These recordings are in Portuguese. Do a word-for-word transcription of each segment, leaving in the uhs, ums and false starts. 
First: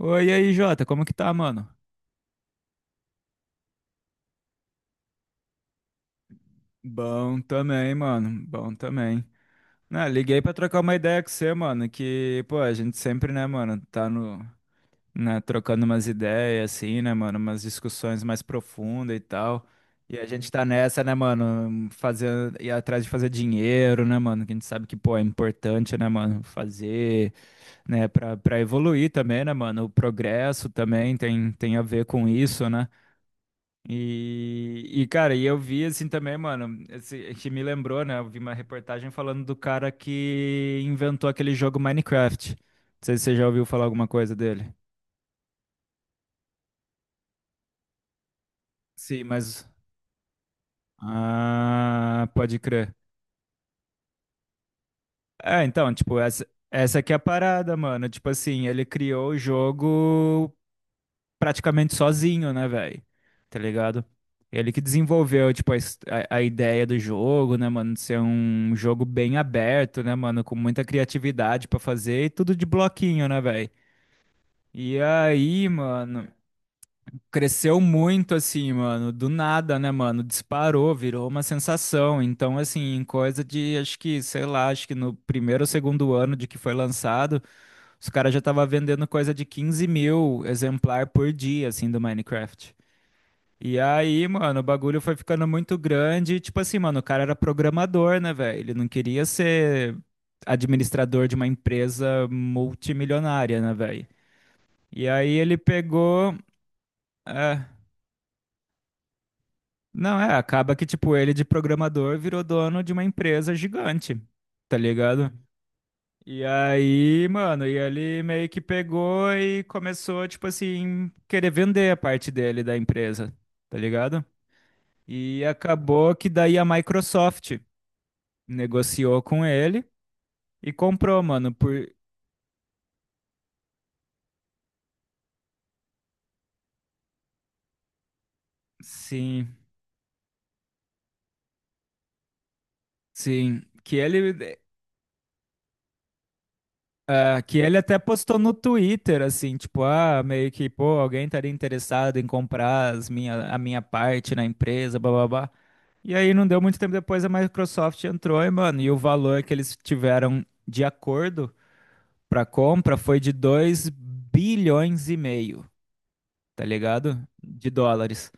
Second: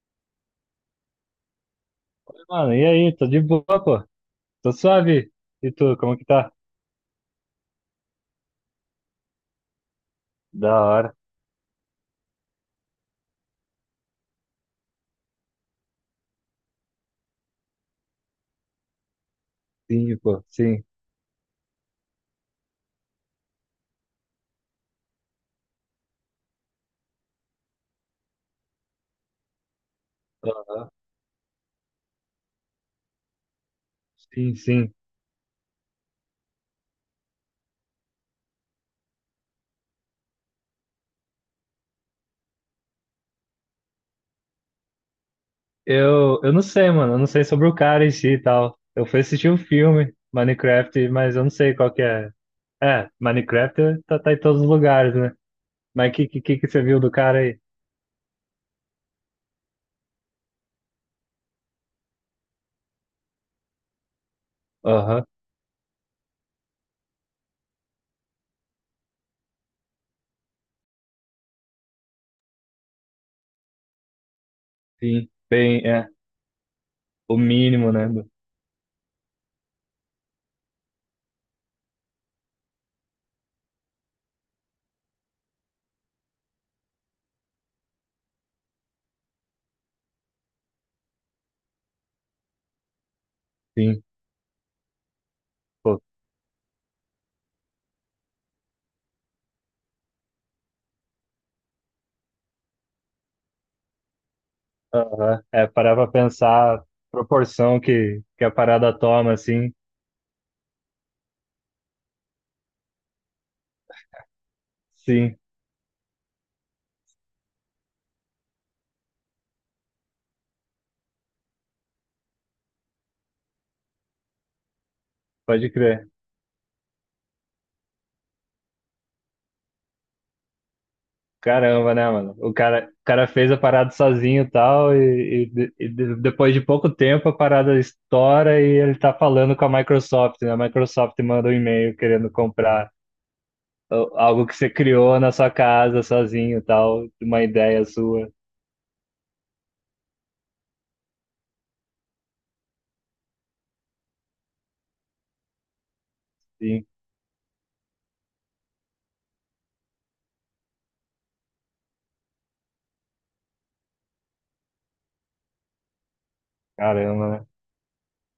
Oi, e aí, Jota, como que tá, mano? Mano, e aí? Tô de boa, pô. Tô suave. E tu, como que tá? Bom também, mano. Bom também. Né, liguei pra Da trocar uma hora. ideia com você, mano, que, pô, a gente sempre, né, mano, tá no, né, trocando umas ideias, assim, né, mano, umas discussões mais profundas e tal. Sim, E a pô. gente tá Sim. nessa, né, mano, fazer, ir atrás de fazer dinheiro, né, mano, que a gente sabe que, pô, é importante, né, mano, fazer, né, pra, pra evoluir também, né, mano, o progresso Ó, também tem, tem a ver com isso, né? sim, E, sim. E, cara, e eu vi assim também, mano, esse, que me lembrou, né? Eu vi uma reportagem falando do cara que inventou aquele jogo Minecraft. Não sei se você já ouviu falar alguma coisa dele. Eu, eu não sei, mano. Eu não sei sobre o cara em si e tal. Eu fui Sim, assistir um mas. filme, Minecraft, mas eu não sei qual que Ah, é. pode crer. É, Minecraft tá, tá em todos os lugares, né? É, então, Mas tipo, que, que, essa, que que você essa viu do aqui é a cara aí? parada, mano. Tipo assim, ele criou o jogo praticamente sozinho, né, velho? Tá ligado? Ele que Aham, desenvolveu, tipo, a, his- a- a ideia do jogo, né, mano, de ser um jogo bem aberto, né, mano? Com muita criatividade pra fazer e tudo de bloquinho, né, velho? E sim. aí, Bem, é. mano, O cresceu mínimo, né? do- muito, assim, mano, do nada, né, mano? Disparou, virou uma sensação. Então, assim, em coisa de, acho que, sei lá, acho que no primeiro ou segundo ano de que foi lançado, os caras já estavam vendendo coisa de quinze mil exemplar por dia, assim, do Minecraft. E Sim, aí, mano, o bagulho foi ficando muito pô. grande. E, tipo assim, mano, o cara era programador, né, velho? Ele não queria ser administrador de uma empresa multimilionária, né, velho? E aí Aham. ele É, parar pra pegou. pensar a É, proporção que, que a parada toma, assim. não, é, acaba que, tipo, ele de programador virou dono de uma empresa gigante, tá ligado? Sim, E aí, mano, e ele meio que pegou e começou, tipo assim, querer vender a parte dele da empresa, tá ligado? E pode crer. acabou que daí a Microsoft negociou com ele e comprou, mano, por Caramba, né, mano? O cara, o cara fez a parada sozinho e tal, e, e de- e de- depois de pouco tempo a parada estoura e ele tá falando sim, com a Microsoft, né? A Microsoft manda um e-mail querendo comprar sim, que o- ele algo que você criou na sua casa sozinho e tal, ah, uma que ele ideia até sua. postou no Twitter assim, tipo, ah, meio que, pô, alguém estaria interessado em comprar as minha, a minha parte na empresa, blá blá blá. E aí não deu muito Sim, tempo depois a Microsoft entrou e, mano, e o valor que eles tiveram de acordo pra compra foi de dois bilhões e meio, tá ligado? caramba, né? De dólares.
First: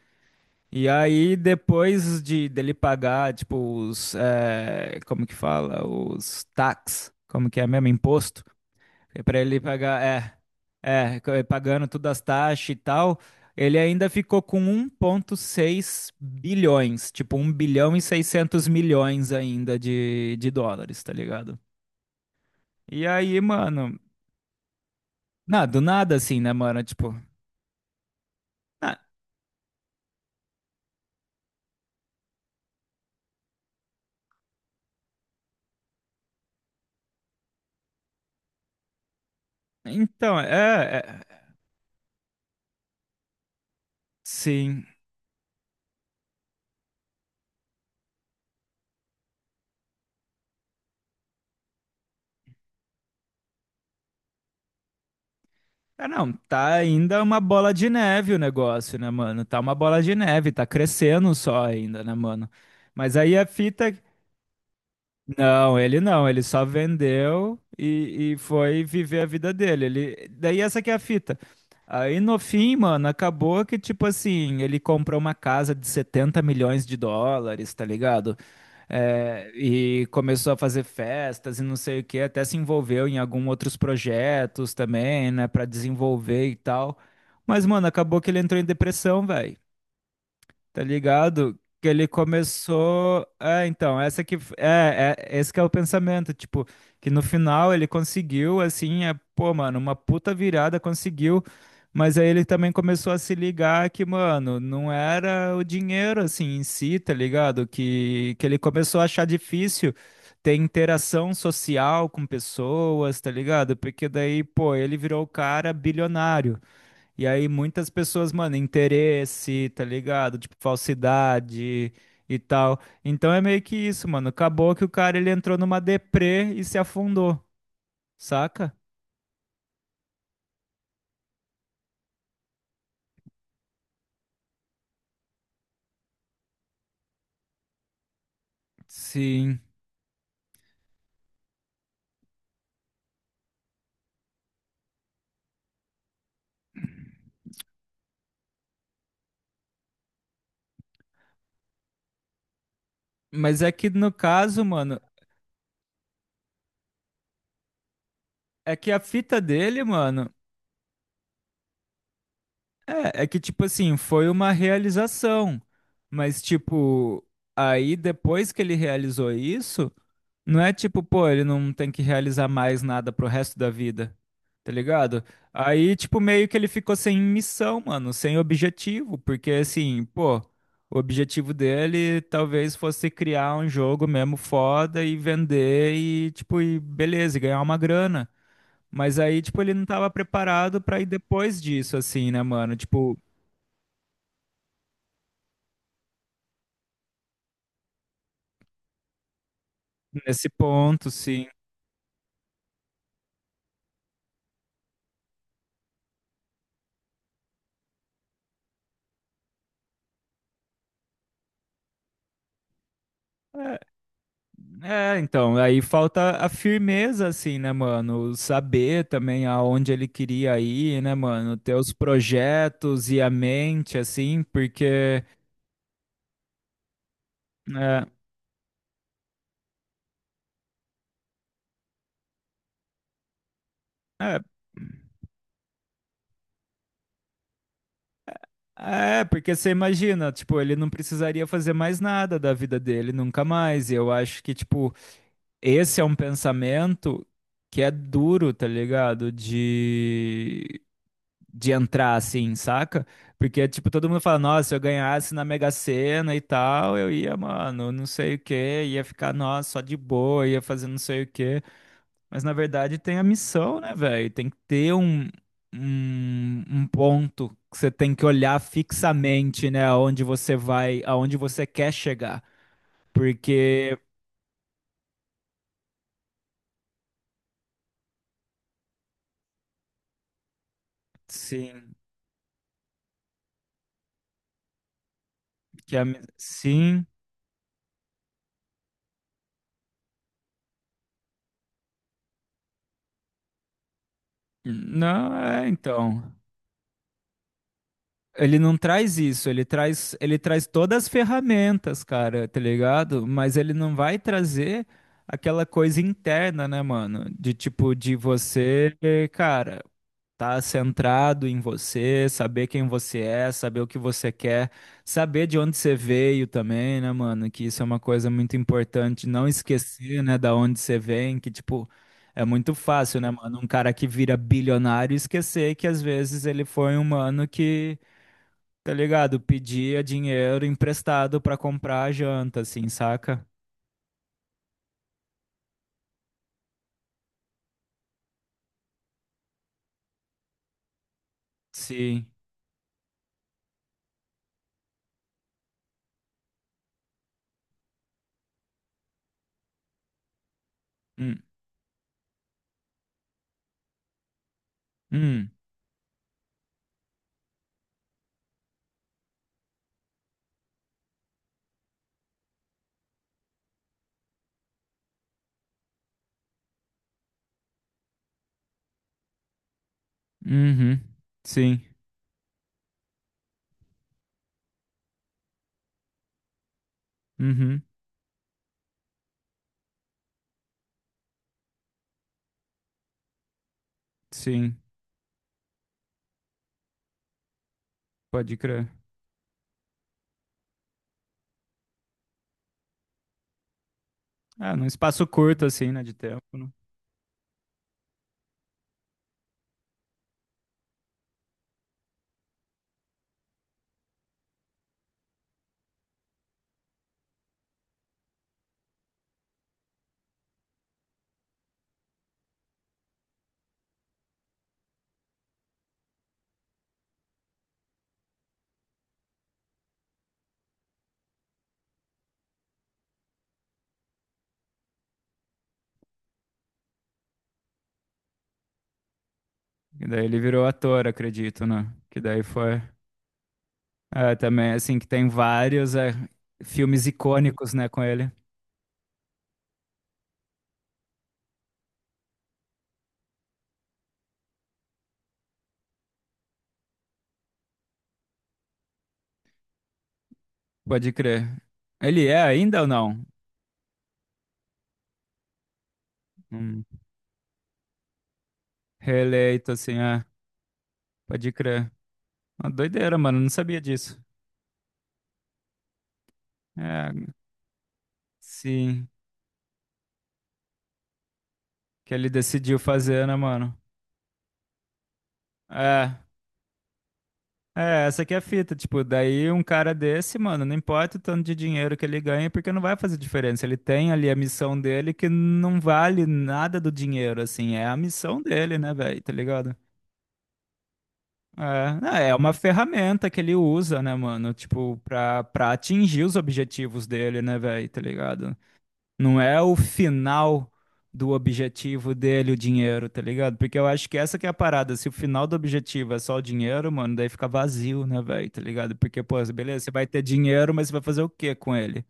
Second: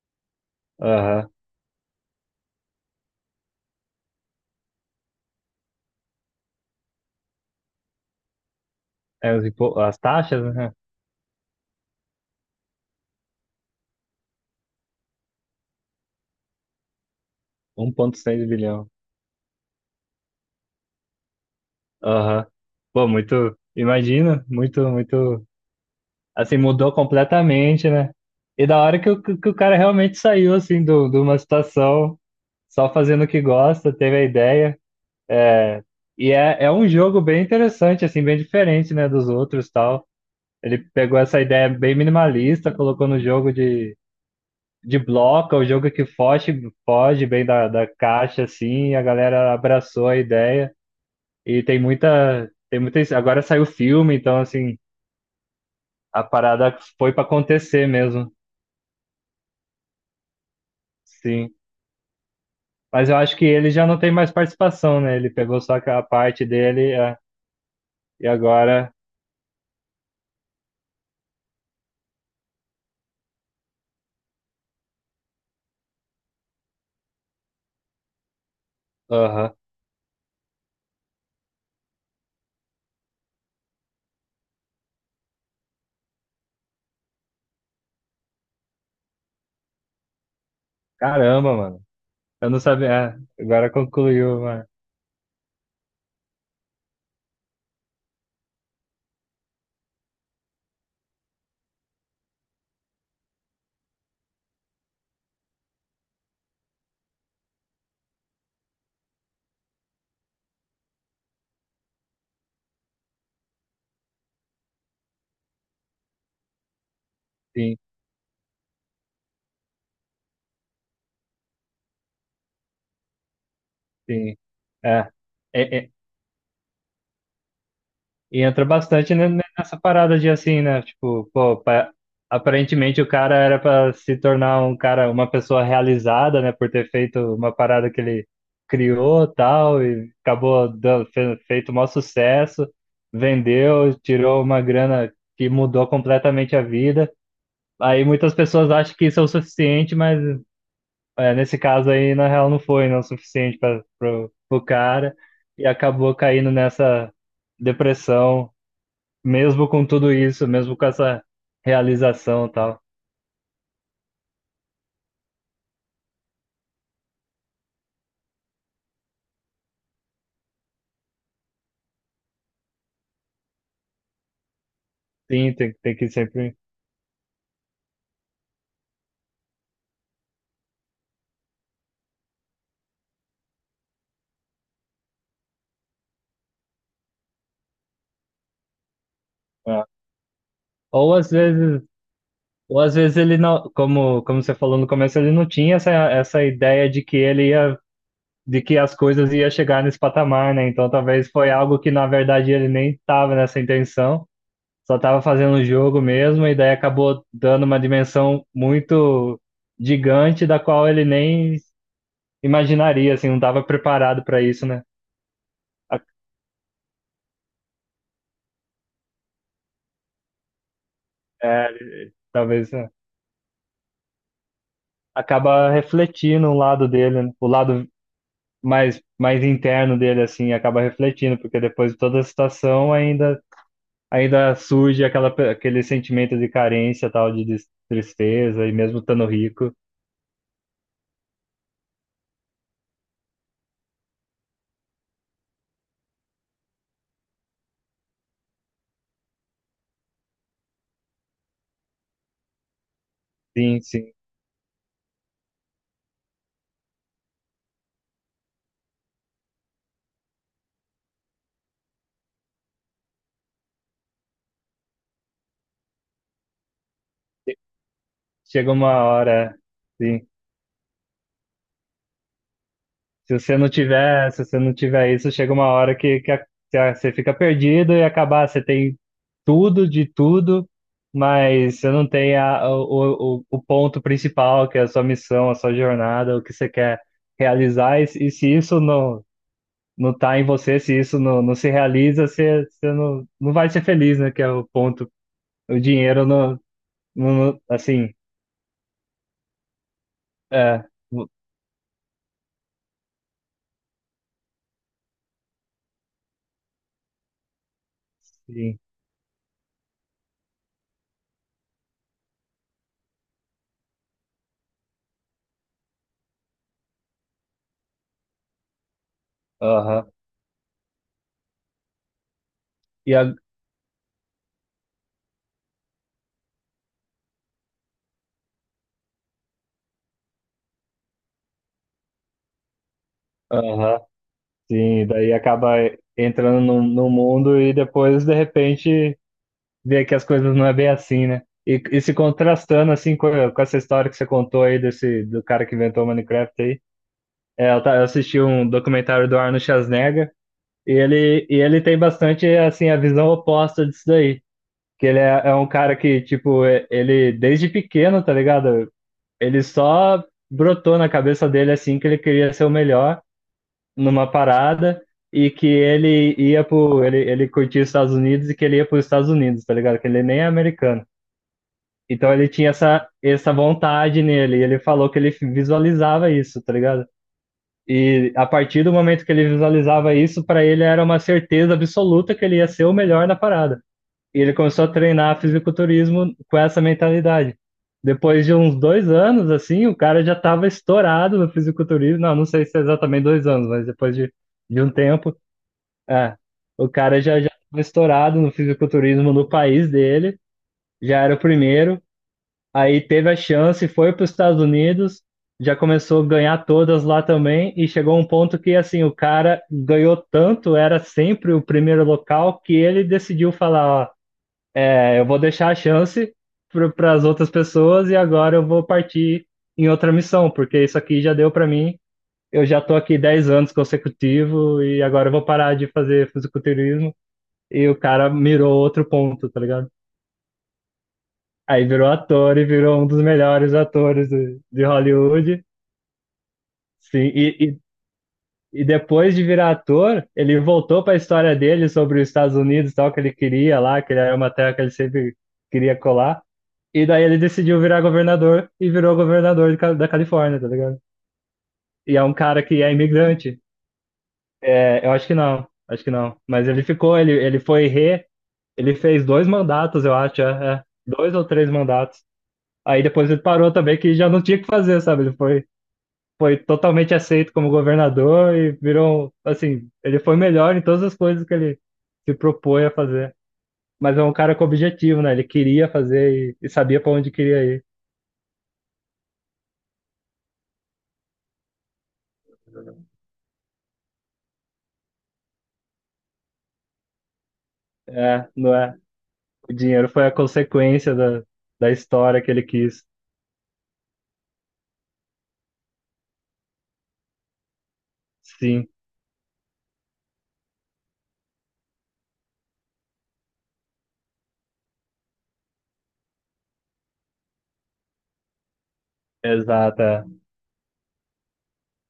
E Aham. aí, depois de dele pagar, tipo, os. eh, como que fala? Os tax. Como que é mesmo? Imposto. É É, pra os ele impo- as pagar. É. taxas, né? É, co- eh, pagando todas as taxas e tal. Ele ainda ficou com um vírgula seis bilhões. Tipo, um Um bilhão e 1,6 seiscentos bilhão. milhões ainda de, de dólares, tá ligado? Aham. E Pô, aí, muito. mano. Imagina, muito, muito. Não, do nada assim, né, Assim, mano? mudou Tipo. completamente, né? E da ah, hora que o, que o cara realmente saiu, assim, do, de uma situação, só fazendo o que gosta, teve a ideia. É, e é, é um jogo bem interessante, assim, bem diferente, né, dos outros e tal. então, Ele pegou é. é essa ideia bem minimalista, colocou no jogo de, sim. de bloco, é o jogo que foge, foge bem da, da caixa, assim, e a galera abraçou a ideia. E tem muita, tem muita. Agora saiu o filme, então, assim, É a não, tá parada foi ainda pra uma bola acontecer de neve mesmo. o negócio, né, mano? Tá uma bola de neve, tá crescendo Sim. só ainda, né, mano? Mas Mas eu aí acho que a ele já fita. não tem mais participação, né? Ele pegou só Não, ele a não, ele parte só dele é, vendeu e e, e foi agora. viver a vida dele. Ele... Daí essa que é a fita. Aí no fim, mano, acabou que, tipo assim, ele comprou uma casa de setenta milhões de dólares, tá ligado? É, Aham. e começou a fazer festas e não sei o que, até se envolveu em alguns outros projetos também, né, pra desenvolver e tal. Mas, mano, acabou que ele entrou em depressão, velho. Tá Caramba, ligado? mano. Que ele Eu não sabia. começou. É, É, agora então, essa que. concluiu, mano. É, é, esse que é o pensamento. Tipo, que no final ele conseguiu, assim, é, pô, mano, uma puta virada conseguiu. Mas aí ele também começou a se ligar que, mano, não era o dinheiro, assim, em si, tá ligado? Que, que ele começou a achar difícil ter interação social com pessoas, tá ligado? Porque daí, pô, ele virou o cara bilionário. E aí Sim, muitas pessoas, mano, interesse, tá ligado? Tipo, falsidade e tal. Então é meio que isso, mano. sim. Acabou que o É. cara ele entrou É, numa é, deprê e se afundou, e entra saca? bastante ne- ne- nessa parada de assim, né? Tipo, pô, pa- aparentemente o cara era para se tornar um cara, uma pessoa realizada, né? Por ter feito uma parada que ele criou, Sim. tal, e acabou dando, fe- feito o maior sucesso, vendeu, tirou uma grana que mudou completamente a vida. Aí muitas pessoas acham que isso é o suficiente, mas é, nesse caso aí, na real, não foi, não é o suficiente Mas é para que no o caso, mano, cara e acabou caindo nessa depressão é que a fita mesmo dele, com tudo mano. isso, mesmo com essa realização e tal. É, é que, tipo assim, foi uma realização. Mas, tipo, aí depois que ele realizou isso, não é tipo, pô, ele não tem que realizar mais nada pro resto da vida. Tá ligado? Sim, tem, Aí, tem que tipo, meio sempre. que ele ficou sem missão, mano, sem objetivo. Porque, assim, pô, o objetivo dele talvez fosse criar um jogo mesmo foda e vender e, tipo, e beleza, e ganhar uma grana. Mas aí, tipo, ele não É. tava preparado pra ir Ou às depois vezes, disso, assim, né, mano? ou às Tipo, vezes ele não, como, como você falou no começo, ele não tinha essa, essa ideia de que ele ia, de que as coisas ia chegar nesse nesse patamar, né? Então ponto, talvez sim. foi algo que na verdade ele nem estava nessa intenção, só estava fazendo o jogo mesmo, e daí acabou dando uma dimensão muito gigante da qual ele nem imaginaria, assim, não estava É, preparado para isso, né? é, então, aí A- falta a firmeza, assim, né, mano? Saber também aonde ele queria ir, né, mano? É, Ter os talvez. projetos e a mente, assim, porque. Acaba refletindo um lado dele, né? O lado É, mais, mais interno dele, assim, acaba refletindo, porque depois de toda a situação ainda, é, ainda surge aquela, pe- aquele sentimento de carência, tal, de des- tristeza, e mesmo é, estando Porque você rico, imagina, tipo, ele não precisaria fazer mais nada da vida dele, nunca mais. E eu acho que, tipo, esse é um pensamento que é duro, tá ligado? De, de entrar assim, saca? Porque, sim, tipo, todo sim. mundo fala, nossa, se eu ganhasse na Mega Sena e tal, eu ia, mano, não sei o quê, ia ficar, nossa, só de boa, ia fazer não sei o quê. Mas, na verdade, tem a missão, né, velho? Tem que ter um, um, um ponto que você tem que olhar Chega uma hora, fixamente, né, aonde sim. você vai, aonde você quer chegar. Se você não Porque, tiver, se você não tiver isso, chega uma hora que, que, a- que a- você fica perdido e acabar, você tem tudo de tudo, mas você sim, não tem a, o, o, o ponto principal, que é a sua missão, a sua que a, mi- jornada, o que você quer sim. realizar, e, se- e se isso não, não tá em você, se isso não, não se realiza, você, você não, não vai ser feliz, né? Que é o ponto. Não, é, O dinheiro então. não, não, não- assim, Ele não traz isso, ele traz, ele traz é, todas as ferramentas, cara, tá ligado? Mas ele não vai trazer aquela coisa interna, né, mano? De tipo, de sim, você, cara. Tá centrado em você, saber quem você é, saber o que você quer, saber de onde você veio também, né, mano? Que isso é uma coisa muito importante, não aham. esquecer, né, da onde você vem, que tipo, é muito E fácil, a, né, mano? Um cara que vira bilionário esquecer que às vezes ele foi um mano que, tá ligado, pedia dinheiro emprestado pra comprar a janta, assim, saca? aham. Sim, daí acaba entrando no, no mundo e depois, de repente, vê que as coisas não é bem assim, né? E, e se Sim. contrastando, assim, com, com essa história que você contou aí, desse, do cara que inventou o Minecraft aí, é, eu, ta- eu assisti um documentário do Arnold Schwarzenegger e Hum. ele, e ele tem bastante, assim, a visão oposta disso daí. Que ele é, Hum. é um cara que, tipo, é- ele, desde pequeno, tá ligado? Ele só brotou na cabeça dele, assim, que ele queria ser o melhor numa parada e que ele ia pro. Ele, ele curtia os Estados Unidos e que ele ia para os Estados Unidos, tá ligado? Que ele nem é Uhum. americano. Sim. Então ele tinha essa, essa vontade nele, e ele falou que ele visualizava isso, tá ligado? Uhum. E a partir do momento que ele visualizava isso, para ele era uma certeza absoluta que ele ia ser o melhor na parada. E ele Sim. começou a treinar fisiculturismo com essa mentalidade. Depois de Pode uns crer. dois anos, assim, o cara já estava estourado no fisiculturismo. Não, não sei se é exatamente dois anos, mas depois de, Ah, de num um espaço tempo, curto, assim, né, de é, tempo, né? o cara já já estava estourado no fisiculturismo no país dele, já era o primeiro, aí teve a chance, foi para os Estados Unidos, já começou a ganhar todas lá também, e chegou um ponto que assim, o cara ganhou tanto, era sempre o primeiro local, que ele decidiu falar, ó, é, eu vou deixar a chance para as outras pessoas e agora eu vou partir em outra missão, porque isso aqui já deu para mim, eu já tô aqui dez anos consecutivo e agora eu vou parar de fazer fisiculturismo e o cara mirou outro ponto, tá ligado? E daí ele virou ator, acredito, Aí né? virou Que daí ator e foi... virou um dos melhores atores É, de, também, de assim, que tem Hollywood. vários é, filmes Sim, icônicos, e, né, com ele. e, e depois de virar ator, ele voltou para a história dele sobre os Estados Unidos, e tal, que ele queria lá, que era uma terra que ele sempre queria colar. E daí ele decidiu virar governador e virou governador de Ca- da Califórnia, tá ligado? Pode crer. E é Ele um é cara ainda que ou é não? imigrante. É, eu acho que não, acho que não. Mas ele Hum, ficou, ele, ele foi re, ele fez dois reeleito, assim, mandatos, eu é. acho, é, é. Dois ou Pode três crer. mandatos. Uma Aí doideira, depois mano, ele não parou sabia também, que disso. já não tinha o que fazer, sabe? Ele foi, foi É, totalmente aceito como governador e sim, virou, um- assim, ele foi melhor em todas as coisas que ele que ele se decidiu propõe a fazer, né, fazer. mano? Mas é um cara com objetivo, né? Ele queria É, fazer e, e sabia para onde queria ir. é, essa aqui é a fita, tipo, daí um cara desse, mano, não importa o tanto de dinheiro que ele ganha, porque não vai fazer diferença. Ele tem ali a missão dele que não vale nada do dinheiro, assim, é a missão É, não dele, né, é? velho, tá O ligado? dinheiro foi a consequência da, da É, não, é história que uma ele quis. ferramenta que ele usa, né, mano, tipo, pra, pra atingir os objetivos dele, né, velho, tá ligado? Sim, Não é o final do objetivo dele, o dinheiro, tá ligado? Porque eu acho que essa que é a parada. Se o final do objetivo é só o dinheiro, mano, daí fica vazio, né, velho? Tá ligado? Porque, pô, beleza, você exato. vai ter É. dinheiro, mas você vai fazer o quê com ele?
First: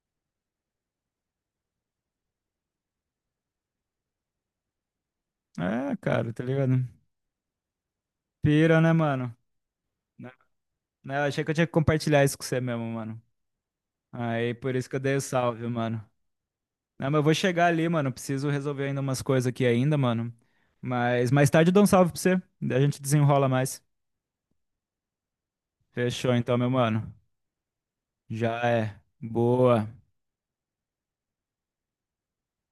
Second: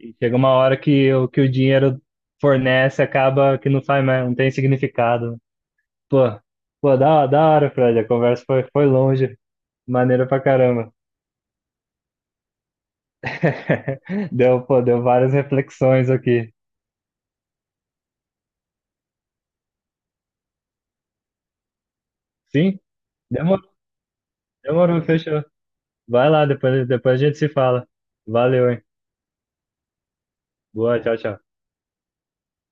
E chega uma hora que o que o dinheiro fornece acaba que não faz mais, não tem significado. É, Pô, cara, tá ligado? pô, da, da hora, Fred. A conversa foi, Pira, foi né, mano? longe. Maneira Né? pra caramba. Né, eu achei que eu tinha que compartilhar isso com você mesmo, mano. Aí, Deu, por pô, isso que eu deu dei o várias salve, mano. reflexões aqui. Não, mas eu vou chegar ali, mano. Preciso resolver ainda umas coisas aqui ainda, mano. Mas mais tarde eu dou um salve pra você. Daí Sim? a gente desenrola Demorou, mais. demorou, fechou. Vai Fechou lá, então, meu depois, mano. depois a gente se fala. Já Valeu, hein? é. Boa. Boa, tchau, tchau.